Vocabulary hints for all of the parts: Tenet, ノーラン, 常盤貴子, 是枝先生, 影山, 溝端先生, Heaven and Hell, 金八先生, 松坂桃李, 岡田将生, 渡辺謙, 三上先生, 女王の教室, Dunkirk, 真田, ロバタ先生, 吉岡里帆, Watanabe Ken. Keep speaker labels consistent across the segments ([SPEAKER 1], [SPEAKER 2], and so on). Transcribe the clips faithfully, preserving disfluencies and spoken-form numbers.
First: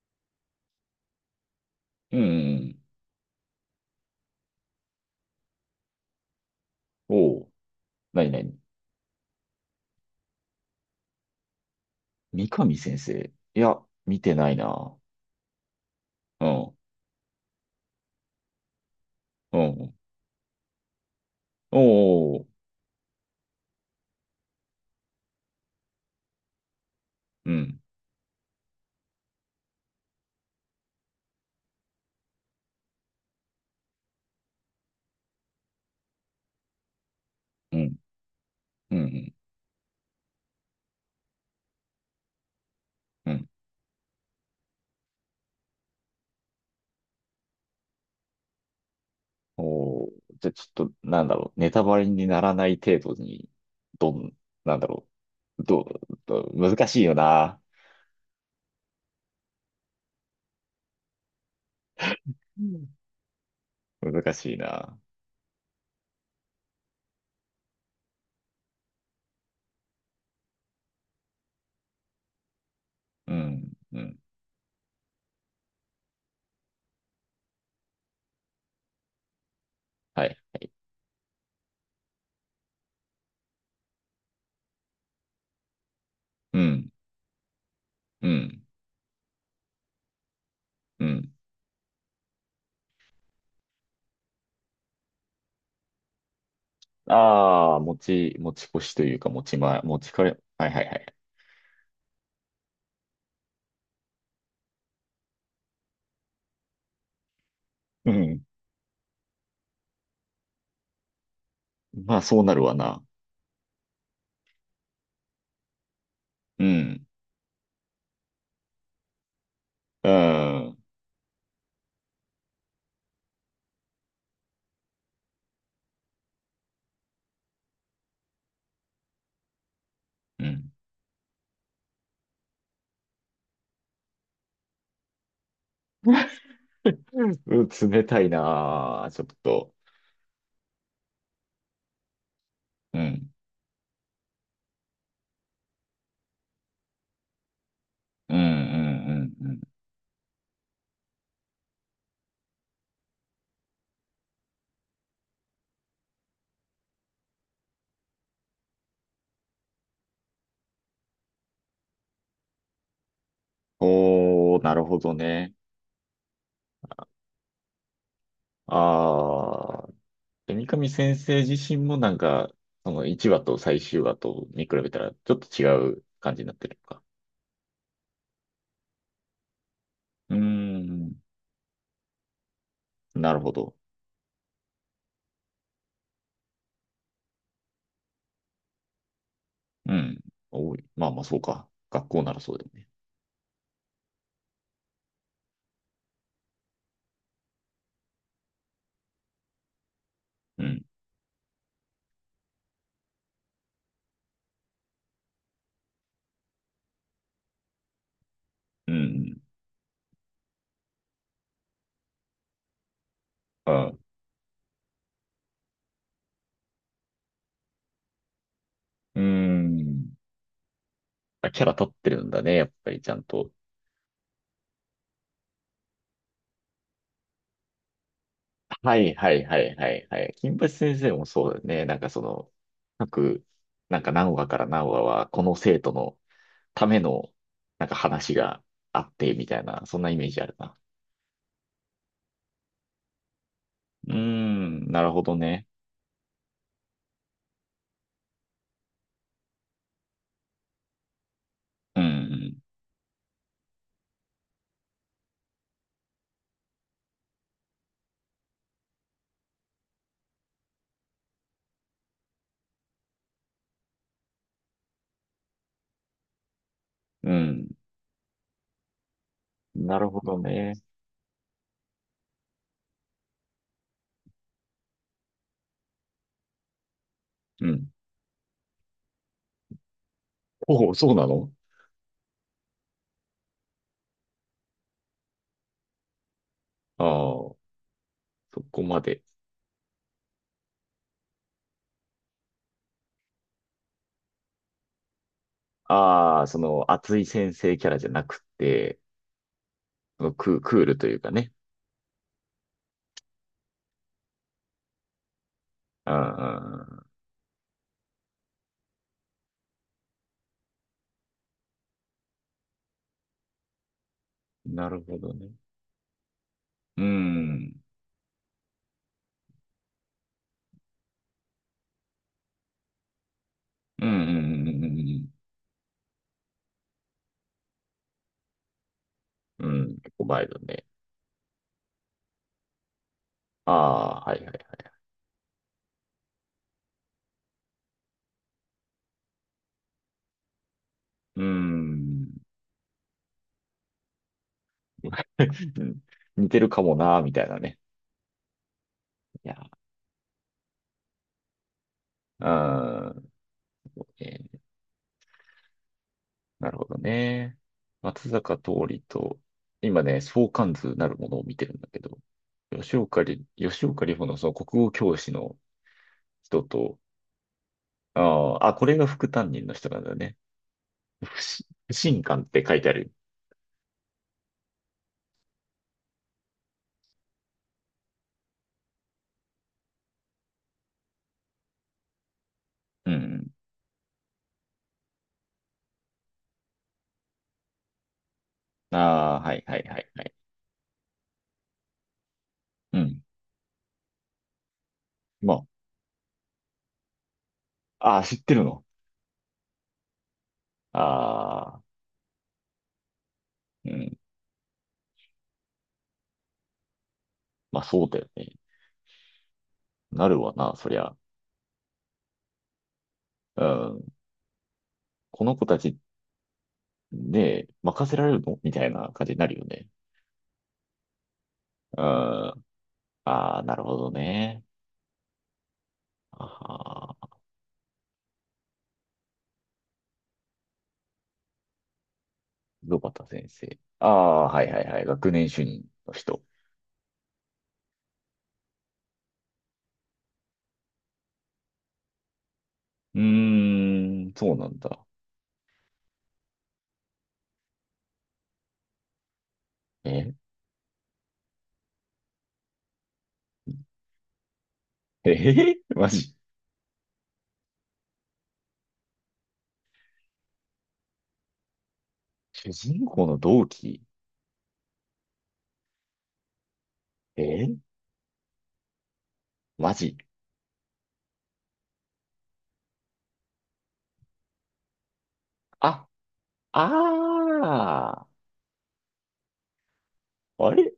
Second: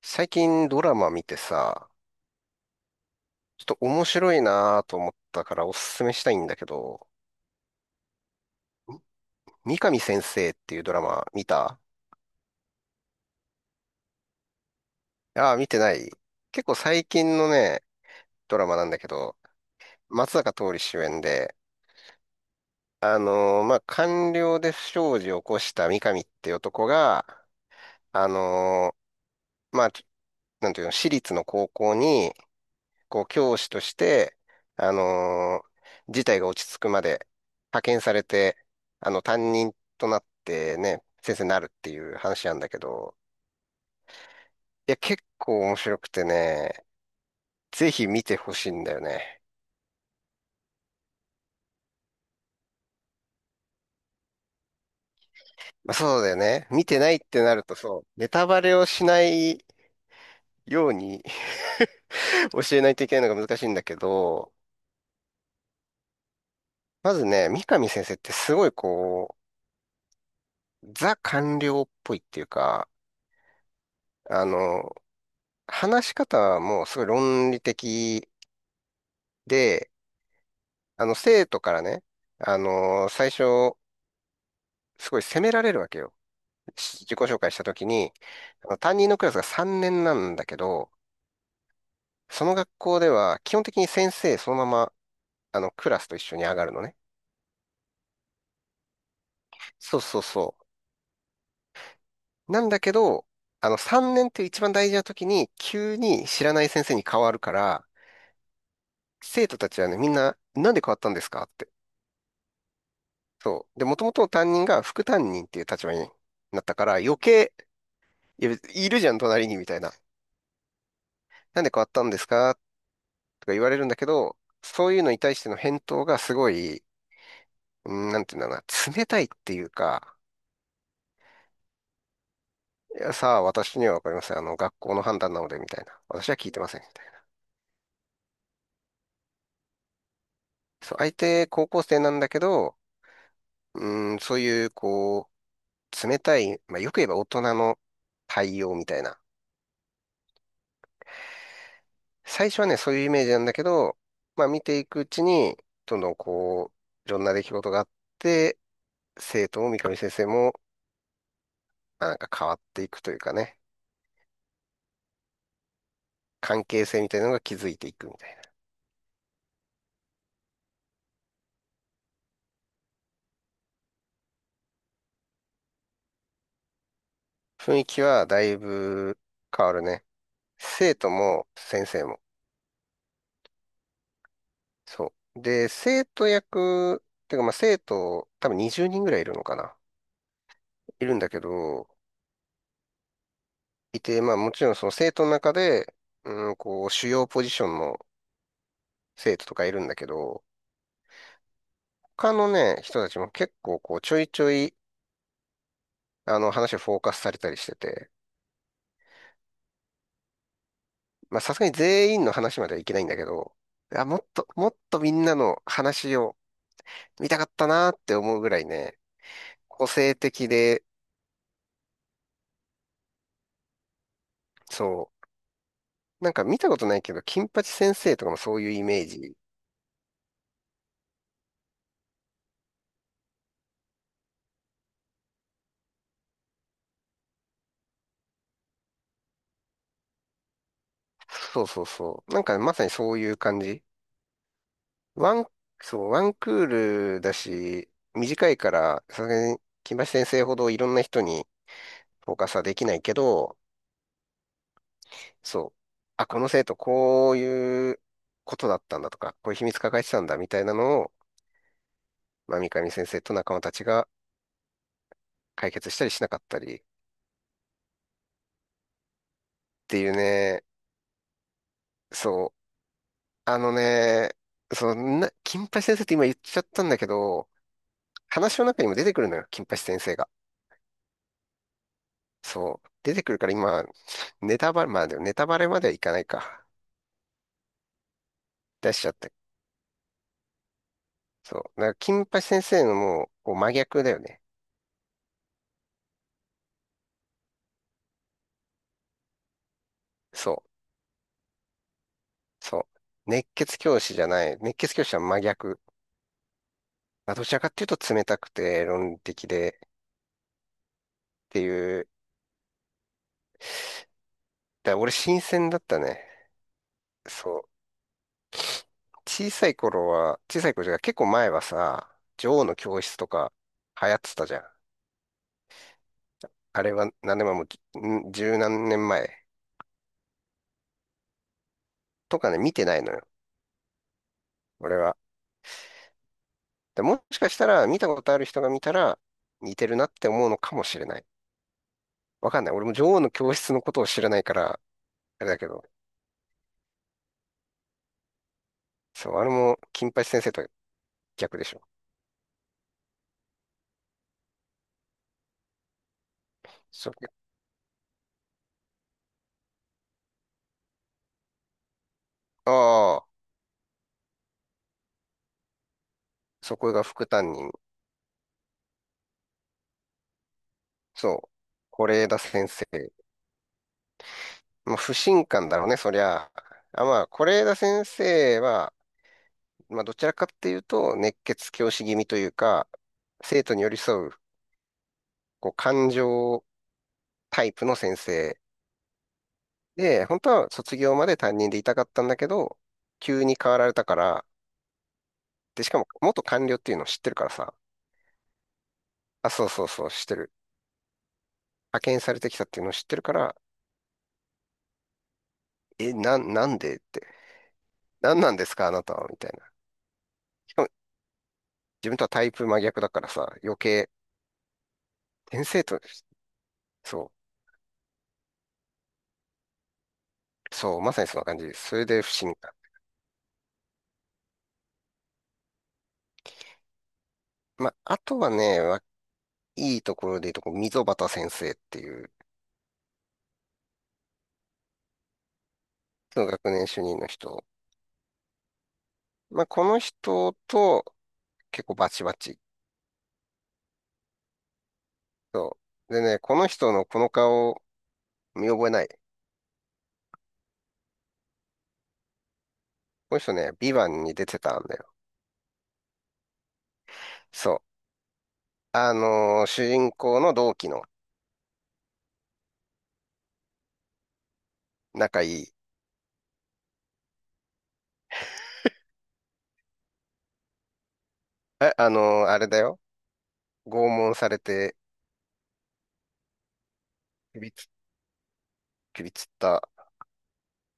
[SPEAKER 1] 最近ドラマ見てさ、
[SPEAKER 2] うん。
[SPEAKER 1] ちょっと面白いなと思ったからおすすめしたいんだけど、
[SPEAKER 2] おう。なになに、
[SPEAKER 1] 三上先生っていうドラマ見た？
[SPEAKER 2] 三上先生。いや、見てないな。
[SPEAKER 1] ああー、見てない。
[SPEAKER 2] う
[SPEAKER 1] 結構
[SPEAKER 2] ん。
[SPEAKER 1] 最近のね、ドラマなんだけど、
[SPEAKER 2] うん。
[SPEAKER 1] 松坂桃李主演で、
[SPEAKER 2] おう。
[SPEAKER 1] あのーまあ、官僚で不祥事を起こした三上っていう男が、
[SPEAKER 2] うん。
[SPEAKER 1] あのーまあ、ちょなんていうの、私立の高校にこう、教師として、あのー事態が落ち着くまで
[SPEAKER 2] う
[SPEAKER 1] 派
[SPEAKER 2] ん。
[SPEAKER 1] 遣されて、
[SPEAKER 2] う
[SPEAKER 1] あの、
[SPEAKER 2] ん。
[SPEAKER 1] 担任となってね、先生になるっていう話なんだけど、
[SPEAKER 2] うん。
[SPEAKER 1] いや、結構面白くてね、ぜひ見てほしいんだよね。
[SPEAKER 2] おう。じゃ、ちょっと、なんだろう。ネタバレにならない程度に、どん、なんだろう。ど
[SPEAKER 1] まあ、
[SPEAKER 2] う、
[SPEAKER 1] そうだよ
[SPEAKER 2] どう
[SPEAKER 1] ね。見
[SPEAKER 2] 難
[SPEAKER 1] て
[SPEAKER 2] しい
[SPEAKER 1] な
[SPEAKER 2] よ
[SPEAKER 1] いってな
[SPEAKER 2] な。
[SPEAKER 1] るとそう、ネタバレをしないように、
[SPEAKER 2] う
[SPEAKER 1] 教えな
[SPEAKER 2] ん。
[SPEAKER 1] いといけないのが難しいんだけ
[SPEAKER 2] 難
[SPEAKER 1] ど、
[SPEAKER 2] しいな。
[SPEAKER 1] まずね、三上先生ってすごいこう、ザ官僚っぽいっていうか、
[SPEAKER 2] うん。うん。
[SPEAKER 1] あの、話し方はもうすごい論理的で、
[SPEAKER 2] はい。
[SPEAKER 1] あの、生徒からね、あのー最初、すごい責められるわけよ。
[SPEAKER 2] うん。
[SPEAKER 1] し自己紹介したときに、
[SPEAKER 2] うん。
[SPEAKER 1] あの担任のクラスがさんねんなんだけど、
[SPEAKER 2] うん。
[SPEAKER 1] その学校では基本的に先生そのまま、あの、クラスと一緒に上がるのね。
[SPEAKER 2] ああ、持ち、持ち越しというか、持ち前、持
[SPEAKER 1] そう
[SPEAKER 2] ち
[SPEAKER 1] そ
[SPEAKER 2] か
[SPEAKER 1] う
[SPEAKER 2] れ、
[SPEAKER 1] そ
[SPEAKER 2] はいはいはい。
[SPEAKER 1] う。なんだけど、あの、さんねんっていう一番大事な時に、急に知らない先生に変わるから、
[SPEAKER 2] うん。
[SPEAKER 1] 生徒たちはね、みんな、なんで変わったんですかって。
[SPEAKER 2] まあ、そうなるわな。
[SPEAKER 1] そう。で、もともと担任が副担任っていう立場にな
[SPEAKER 2] う
[SPEAKER 1] ったから、
[SPEAKER 2] ん。
[SPEAKER 1] 余計、いや、いるじゃん、隣に、みたいな。
[SPEAKER 2] うん。
[SPEAKER 1] なんで変わったんですかとか言われるんだけど、そういうのに対しての返答がすごい、うん、なんていうんだろうな、冷たいっていうか、
[SPEAKER 2] うん。うん
[SPEAKER 1] いや、さあ、私にはわかりません。あの、学校の判断なので、みたいな。私は聞いてません。
[SPEAKER 2] 冷たいなあ、ちょっと。
[SPEAKER 1] そう、相手、高校生なんだけど、
[SPEAKER 2] うん。
[SPEAKER 1] うん、そういう、こう、冷たい、まあ、よく言えば大人の
[SPEAKER 2] うんう
[SPEAKER 1] 対応みたいな。
[SPEAKER 2] んうんうん。
[SPEAKER 1] 最初はね、そういうイメージなんだけど、まあ見ていくうちに、どんどんこう、いろんな出来事があって、生徒も三上先生も、まあなんか変わっていくというかね、
[SPEAKER 2] おー、なるほどね。
[SPEAKER 1] 関係性みたいなのが築いていくみたいな。
[SPEAKER 2] ああ、三上先生自身もなんか、そのいちわと最終話と見比べたらちょっと違う感じになってるのか。
[SPEAKER 1] 雰囲気はだいぶ変わるね。
[SPEAKER 2] うー
[SPEAKER 1] 生徒
[SPEAKER 2] ん、
[SPEAKER 1] も先生も。
[SPEAKER 2] なるほど。
[SPEAKER 1] そう。で、生徒役、てかまあ生徒、多分にじゅうにんぐらいいるのかな。
[SPEAKER 2] うん。おい、
[SPEAKER 1] い
[SPEAKER 2] まあ
[SPEAKER 1] るん
[SPEAKER 2] まあ
[SPEAKER 1] だ
[SPEAKER 2] そ
[SPEAKER 1] け
[SPEAKER 2] うか。
[SPEAKER 1] ど、
[SPEAKER 2] 学校ならそうだよね。
[SPEAKER 1] いて、まあもちろんその生徒の中で、うん、こう、主要ポジションの生徒とかいるんだけど、
[SPEAKER 2] うん、
[SPEAKER 1] 他のね、人たちも結構こう、ちょいちょい、あの、話をフォーカスされたりしてて、
[SPEAKER 2] うん、うん。
[SPEAKER 1] まあ、さすがに全員の話まではいけないんだけど、
[SPEAKER 2] あ、
[SPEAKER 1] あ、もっと、もっとみんなの話を見たかったなって思うぐらいね、
[SPEAKER 2] うー
[SPEAKER 1] 個
[SPEAKER 2] ん。
[SPEAKER 1] 性的で、
[SPEAKER 2] あ、キャラ立ってるんだね、やっぱりちゃんと。
[SPEAKER 1] そう、なんか見たことないけど、金八先生とかもそういうイ
[SPEAKER 2] は
[SPEAKER 1] メー
[SPEAKER 2] いは
[SPEAKER 1] ジ。
[SPEAKER 2] いはいはいはい。金八先生もそうだよね。なんかその、各、なんか何話から何話は、この生徒のための、なんか話があって、みたいな、そんなイメージあるな。
[SPEAKER 1] そうそうそう。なんかまさにそういう感じ。
[SPEAKER 2] うーん、なるほ
[SPEAKER 1] ワ
[SPEAKER 2] ど
[SPEAKER 1] ン、
[SPEAKER 2] ね。
[SPEAKER 1] そう、ワンクールだし、短いから、さすがに金八先生ほどいろんな人に
[SPEAKER 2] う
[SPEAKER 1] フォーカス
[SPEAKER 2] ん、
[SPEAKER 1] はできないけど、そう。あ、この生徒、こういうことだったんだとか、こういう秘密抱えてたんだみたいなのを、まあ、三上先生と仲間たちが解決したりしなかったりっ
[SPEAKER 2] うん、うん、な
[SPEAKER 1] て
[SPEAKER 2] る
[SPEAKER 1] いう
[SPEAKER 2] ほど
[SPEAKER 1] ね、
[SPEAKER 2] ね。
[SPEAKER 1] そう。あのね、そんな、金八先生って今言っちゃったんだけど、
[SPEAKER 2] うん。
[SPEAKER 1] 話の中にも出てくるのよ、金八先生が。
[SPEAKER 2] おお、そうなの？
[SPEAKER 1] そう。出てくるから今、ネタバレ、まあでもネタバレまではいかないか。
[SPEAKER 2] ああー、そこ
[SPEAKER 1] 出し
[SPEAKER 2] ま
[SPEAKER 1] ちゃっ
[SPEAKER 2] で。
[SPEAKER 1] て。そう。だから、金八先生のもう、こう真逆だよね。
[SPEAKER 2] ああ、その、熱い先生キャラじゃなくて、その
[SPEAKER 1] そ
[SPEAKER 2] クー、
[SPEAKER 1] う。
[SPEAKER 2] クールというかね。
[SPEAKER 1] そう。熱血教師じゃない。熱血教師は真逆。
[SPEAKER 2] あん、
[SPEAKER 1] まあ、どちらかっていうと冷たくて論理的でっていう。
[SPEAKER 2] な
[SPEAKER 1] だから
[SPEAKER 2] る
[SPEAKER 1] 俺
[SPEAKER 2] ほど
[SPEAKER 1] 新
[SPEAKER 2] ね。
[SPEAKER 1] 鮮だったね。
[SPEAKER 2] う
[SPEAKER 1] そう。
[SPEAKER 2] ん。
[SPEAKER 1] 小さい頃は、小さい頃じゃない結構前はさ、女王の教室とか
[SPEAKER 2] うん
[SPEAKER 1] 流行っ
[SPEAKER 2] うんう
[SPEAKER 1] てたじゃ
[SPEAKER 2] んう
[SPEAKER 1] ん。
[SPEAKER 2] んうん。
[SPEAKER 1] あれは何年前も、ん十何年前
[SPEAKER 2] うん、結構前だね。
[SPEAKER 1] とかね、見てないのよ。
[SPEAKER 2] ああ、はいはいはい。
[SPEAKER 1] 俺は。で、もしかしたら見たことある人が見たら似てるなって思うのかもしれない。
[SPEAKER 2] うーん。
[SPEAKER 1] わかんない。俺も女王の教室のことを知らないから、あれ だけど。
[SPEAKER 2] 似てるかもな、みたいなね。
[SPEAKER 1] そう、あ
[SPEAKER 2] い
[SPEAKER 1] れ
[SPEAKER 2] や、
[SPEAKER 1] も金八先生と逆でしょ。
[SPEAKER 2] うーん、えーなるほど
[SPEAKER 1] そう。
[SPEAKER 2] ね。松坂桃李と、今ね、相関図なるものを見てるんだけど、吉岡
[SPEAKER 1] ああ、
[SPEAKER 2] 里、吉岡里帆のその国語教師の人
[SPEAKER 1] そこ
[SPEAKER 2] と、
[SPEAKER 1] が副担任。
[SPEAKER 2] あーあ、これが副担任の人なんだね。
[SPEAKER 1] そ
[SPEAKER 2] 不信、不
[SPEAKER 1] う、是
[SPEAKER 2] 信
[SPEAKER 1] 枝
[SPEAKER 2] 感って
[SPEAKER 1] 先
[SPEAKER 2] 書い
[SPEAKER 1] 生。
[SPEAKER 2] てある。
[SPEAKER 1] まあ、不信感だろうね、そりゃ。あ、まあ、是枝先生は、まあ、どちらかっていうと、熱血教師気味というか、
[SPEAKER 2] うん。
[SPEAKER 1] 生徒に寄り添う、こう、感情タイプの先生。
[SPEAKER 2] ああ、はいはいはいは
[SPEAKER 1] で、
[SPEAKER 2] い。
[SPEAKER 1] 本当は卒業まで担任でいたかったんだけど、
[SPEAKER 2] うん。
[SPEAKER 1] 急に変わられたから、
[SPEAKER 2] ま
[SPEAKER 1] で、しかも、元官僚っていうのを知ってるからさ、
[SPEAKER 2] あ、ああ、知ってるの。
[SPEAKER 1] あ、そうそうそう、知ってる。
[SPEAKER 2] ああ、
[SPEAKER 1] 派遣されてきたっていうのを知ってるから、
[SPEAKER 2] うん。
[SPEAKER 1] え、なん、なんでって。
[SPEAKER 2] まあそうだよ
[SPEAKER 1] なんな
[SPEAKER 2] ね。
[SPEAKER 1] んですか、あなたは、みたいな。
[SPEAKER 2] なるわな、
[SPEAKER 1] しか
[SPEAKER 2] そ
[SPEAKER 1] も、
[SPEAKER 2] りゃ。
[SPEAKER 1] 自分とはタイプ真逆だからさ、
[SPEAKER 2] う
[SPEAKER 1] 余
[SPEAKER 2] ん。
[SPEAKER 1] 計、
[SPEAKER 2] この
[SPEAKER 1] 先
[SPEAKER 2] 子た
[SPEAKER 1] 生
[SPEAKER 2] ち
[SPEAKER 1] と、そ
[SPEAKER 2] で任せられるのみたいな感じになるよね。
[SPEAKER 1] う、そう、まさにそんな感じです。そ
[SPEAKER 2] うん。
[SPEAKER 1] れで不審
[SPEAKER 2] あ
[SPEAKER 1] か。
[SPEAKER 2] あ、なるほどね。ああ、
[SPEAKER 1] まあ、あとはね、わいいところで言うと、こう溝端先生っていう、
[SPEAKER 2] ロバタ先生。ああ、はいはいはい。学年主任の人。
[SPEAKER 1] その学年主任の人。まあ、この人と結構バチバチ。
[SPEAKER 2] うーん、そうなんだ。
[SPEAKER 1] そう。でね、この人のこの顔、見覚えない？
[SPEAKER 2] え
[SPEAKER 1] この人ね、ビバンに出てたんだよ。
[SPEAKER 2] ええ マジ。
[SPEAKER 1] そう。あのー主人公の同期の
[SPEAKER 2] 主人公の同期。
[SPEAKER 1] 仲いい。
[SPEAKER 2] え、マジ。
[SPEAKER 1] え、あのーあれだよ。拷問されて、
[SPEAKER 2] あ、あ
[SPEAKER 1] 首つ、
[SPEAKER 2] あ、
[SPEAKER 1] 首つった。
[SPEAKER 2] あれ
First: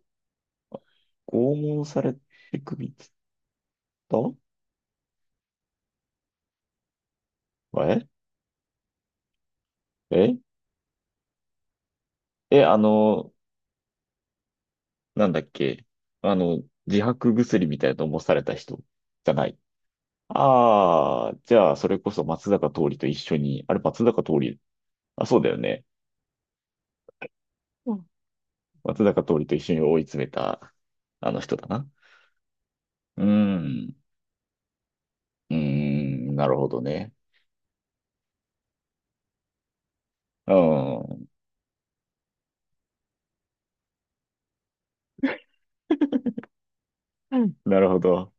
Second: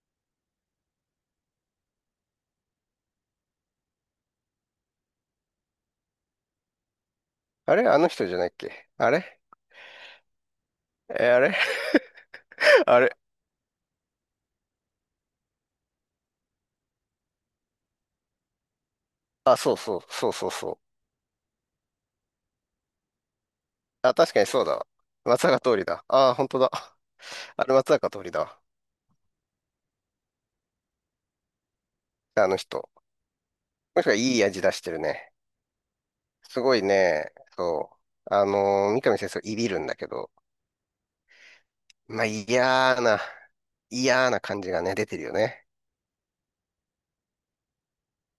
[SPEAKER 2] 拷問されて首つった？
[SPEAKER 1] あれあ
[SPEAKER 2] え
[SPEAKER 1] の人じゃないっけ？あれ、
[SPEAKER 2] え
[SPEAKER 1] え、あれ、
[SPEAKER 2] え、あ
[SPEAKER 1] あれ、
[SPEAKER 2] の、なんだっけ、あの、自白薬みたいなのもされた人じゃな
[SPEAKER 1] あ、
[SPEAKER 2] い。
[SPEAKER 1] そうそう、そうそうそ
[SPEAKER 2] ああ、じゃあ、それこそ松坂桃李と一緒に、あれ松
[SPEAKER 1] う。あ、
[SPEAKER 2] 坂
[SPEAKER 1] 確か
[SPEAKER 2] 桃
[SPEAKER 1] に
[SPEAKER 2] 李、
[SPEAKER 1] そうだわ。
[SPEAKER 2] あ、そう
[SPEAKER 1] 松
[SPEAKER 2] だよ
[SPEAKER 1] 坂通
[SPEAKER 2] ね。
[SPEAKER 1] りだ。ああ、本当だ。あれ松
[SPEAKER 2] うん。
[SPEAKER 1] 坂通りだわ。
[SPEAKER 2] 松坂桃李と一緒に追い詰めた、あの人だな。
[SPEAKER 1] あの人。
[SPEAKER 2] うーん、
[SPEAKER 1] もしかいい味出してるね。
[SPEAKER 2] うーん、なる
[SPEAKER 1] す
[SPEAKER 2] ほ
[SPEAKER 1] ご
[SPEAKER 2] ど
[SPEAKER 1] い
[SPEAKER 2] ね。
[SPEAKER 1] ね、そう。あのー三上先生、いびるんだけど、
[SPEAKER 2] うん、うん
[SPEAKER 1] まあ、嫌な、嫌な感じがね、出てるよね。
[SPEAKER 2] なるほど。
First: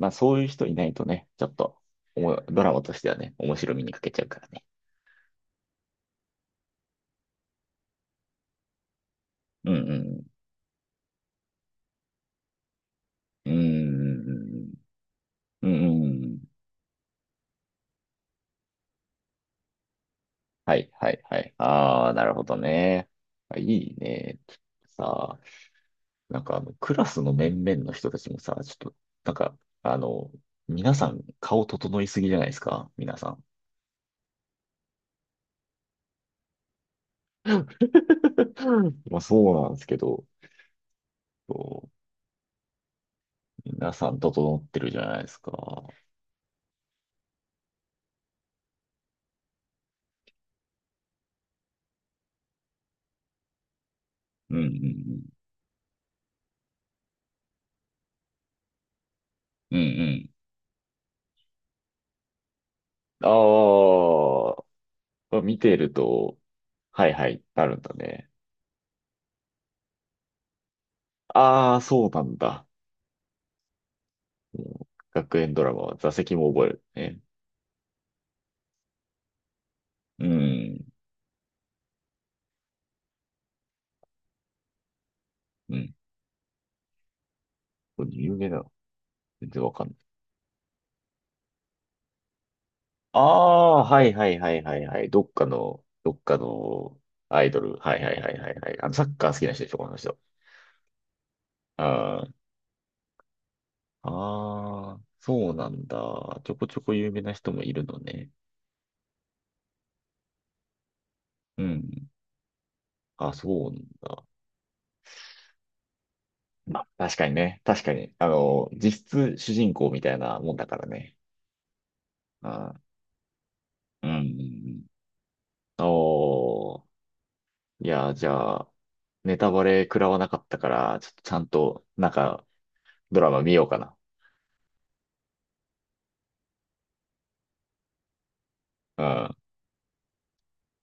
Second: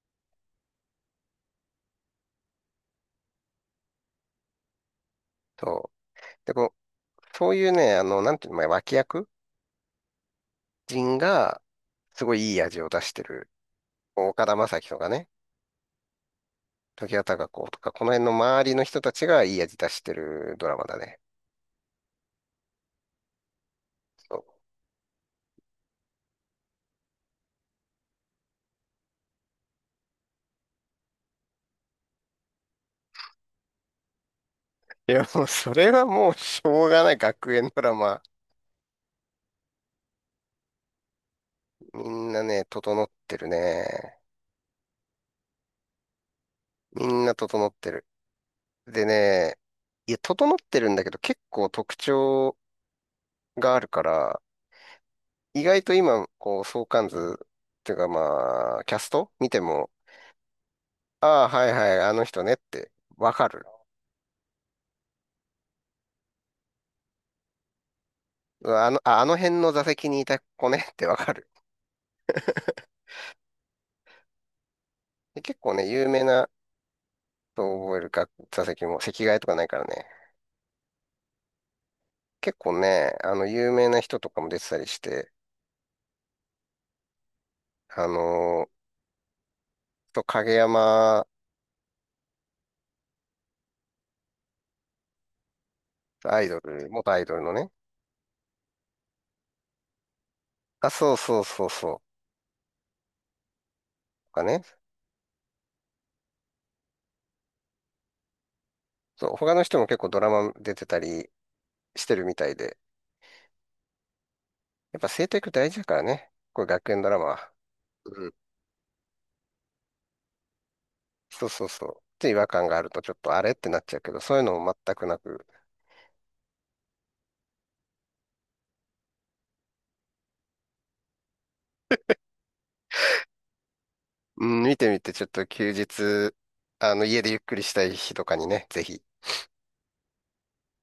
[SPEAKER 2] まあ、そういう人いないとね、ちょっと、おもドラマとしてはね、面白みに欠けちゃうからね。
[SPEAKER 1] そう。で、こう、そういうね、あの、なんていうの、まあ脇役
[SPEAKER 2] うん、
[SPEAKER 1] 人が、すごいいい味を出してる。
[SPEAKER 2] う
[SPEAKER 1] 岡田将
[SPEAKER 2] ん、
[SPEAKER 1] 生とかね、
[SPEAKER 2] うーん、うん、うん。
[SPEAKER 1] 常盤貴子とか、この辺の周りの人たちがいい味出してるド
[SPEAKER 2] は
[SPEAKER 1] ラマ
[SPEAKER 2] い
[SPEAKER 1] だ
[SPEAKER 2] は
[SPEAKER 1] ね。
[SPEAKER 2] いはい。ああ、なるほどね。あ、いいね。さあ、なんかあの、クラスの面々の人たちもさ、ちょっと、なんか、あの、皆さん顔整いすぎじゃないですか、皆さん。
[SPEAKER 1] いや、もうそれはもうしょうがない学園ドラマ。
[SPEAKER 2] うん、まあそうなんですけど、そ
[SPEAKER 1] みんなね、整ってる
[SPEAKER 2] う、皆さん
[SPEAKER 1] ね。
[SPEAKER 2] 整ってるじゃないですか。
[SPEAKER 1] みんな整ってる。でね、いや、整ってるんだけど結構特徴があるから、
[SPEAKER 2] うんうん
[SPEAKER 1] 意外と今、こう、相関図っていうかまあ、キャスト見て
[SPEAKER 2] うん。う
[SPEAKER 1] も、
[SPEAKER 2] ん
[SPEAKER 1] ああ、はいはい、あの人ねって
[SPEAKER 2] うん。
[SPEAKER 1] わかる。
[SPEAKER 2] ああ、見てると、はいはい、なるんだね。
[SPEAKER 1] うわ、あの、ああの辺の座席にいた子ねってわかる。
[SPEAKER 2] ああ、そうなんだ。もう学
[SPEAKER 1] で
[SPEAKER 2] 園
[SPEAKER 1] 結
[SPEAKER 2] ドラ
[SPEAKER 1] 構
[SPEAKER 2] マ
[SPEAKER 1] ね、
[SPEAKER 2] は
[SPEAKER 1] 有
[SPEAKER 2] 座
[SPEAKER 1] 名
[SPEAKER 2] 席
[SPEAKER 1] な
[SPEAKER 2] も覚えるね。
[SPEAKER 1] と覚えるか、座席も席替えとかないからね。
[SPEAKER 2] うん。
[SPEAKER 1] 結構ね、あの、有名な人とかも出てたりして、
[SPEAKER 2] うん、こ
[SPEAKER 1] あ
[SPEAKER 2] れ有名な
[SPEAKER 1] の
[SPEAKER 2] の全然わかんない。
[SPEAKER 1] ー、と、影山、
[SPEAKER 2] ああ、はいはいはいはいはい。どっかの、どっか
[SPEAKER 1] アイドル、
[SPEAKER 2] の
[SPEAKER 1] 元アイド
[SPEAKER 2] ア
[SPEAKER 1] ル
[SPEAKER 2] イ
[SPEAKER 1] の
[SPEAKER 2] ド
[SPEAKER 1] ね。
[SPEAKER 2] ル。はいはいはいはいはい。あの、サッカー好きな人でしょ、この人。
[SPEAKER 1] あ、そうそうそうそう。と
[SPEAKER 2] あー
[SPEAKER 1] かね。
[SPEAKER 2] あー、そうなんだ。ちょこちょこ有名な人もいるのね。
[SPEAKER 1] そう、他の人も結構ドラマ出てたり
[SPEAKER 2] う
[SPEAKER 1] し
[SPEAKER 2] ん。
[SPEAKER 1] てるみたいで。
[SPEAKER 2] あ、そうなんだ。
[SPEAKER 1] やっぱ生徒役大事だからね。これ
[SPEAKER 2] まあ、
[SPEAKER 1] 学園ド
[SPEAKER 2] 確
[SPEAKER 1] ラマ
[SPEAKER 2] かに
[SPEAKER 1] は。
[SPEAKER 2] ね。確かに。あ
[SPEAKER 1] うん。
[SPEAKER 2] の、実質主人公みたいなもんだからね。
[SPEAKER 1] そうそうそう。って違和
[SPEAKER 2] あ
[SPEAKER 1] 感
[SPEAKER 2] ー、
[SPEAKER 1] があるとちょっとあれってなっちゃう
[SPEAKER 2] うん
[SPEAKER 1] け
[SPEAKER 2] う
[SPEAKER 1] ど、そういうのも
[SPEAKER 2] ん
[SPEAKER 1] 全くなく。
[SPEAKER 2] うん。おー。いや、じゃあ、ネタバレ食らわなかったから、ちょっとちゃんと、なんか、ドラマ見ようかな。
[SPEAKER 1] うん、見てみてちょっと休日、あの、家でゆっくりしたい日とかにね、ぜ
[SPEAKER 2] う
[SPEAKER 1] ひ。
[SPEAKER 2] ん。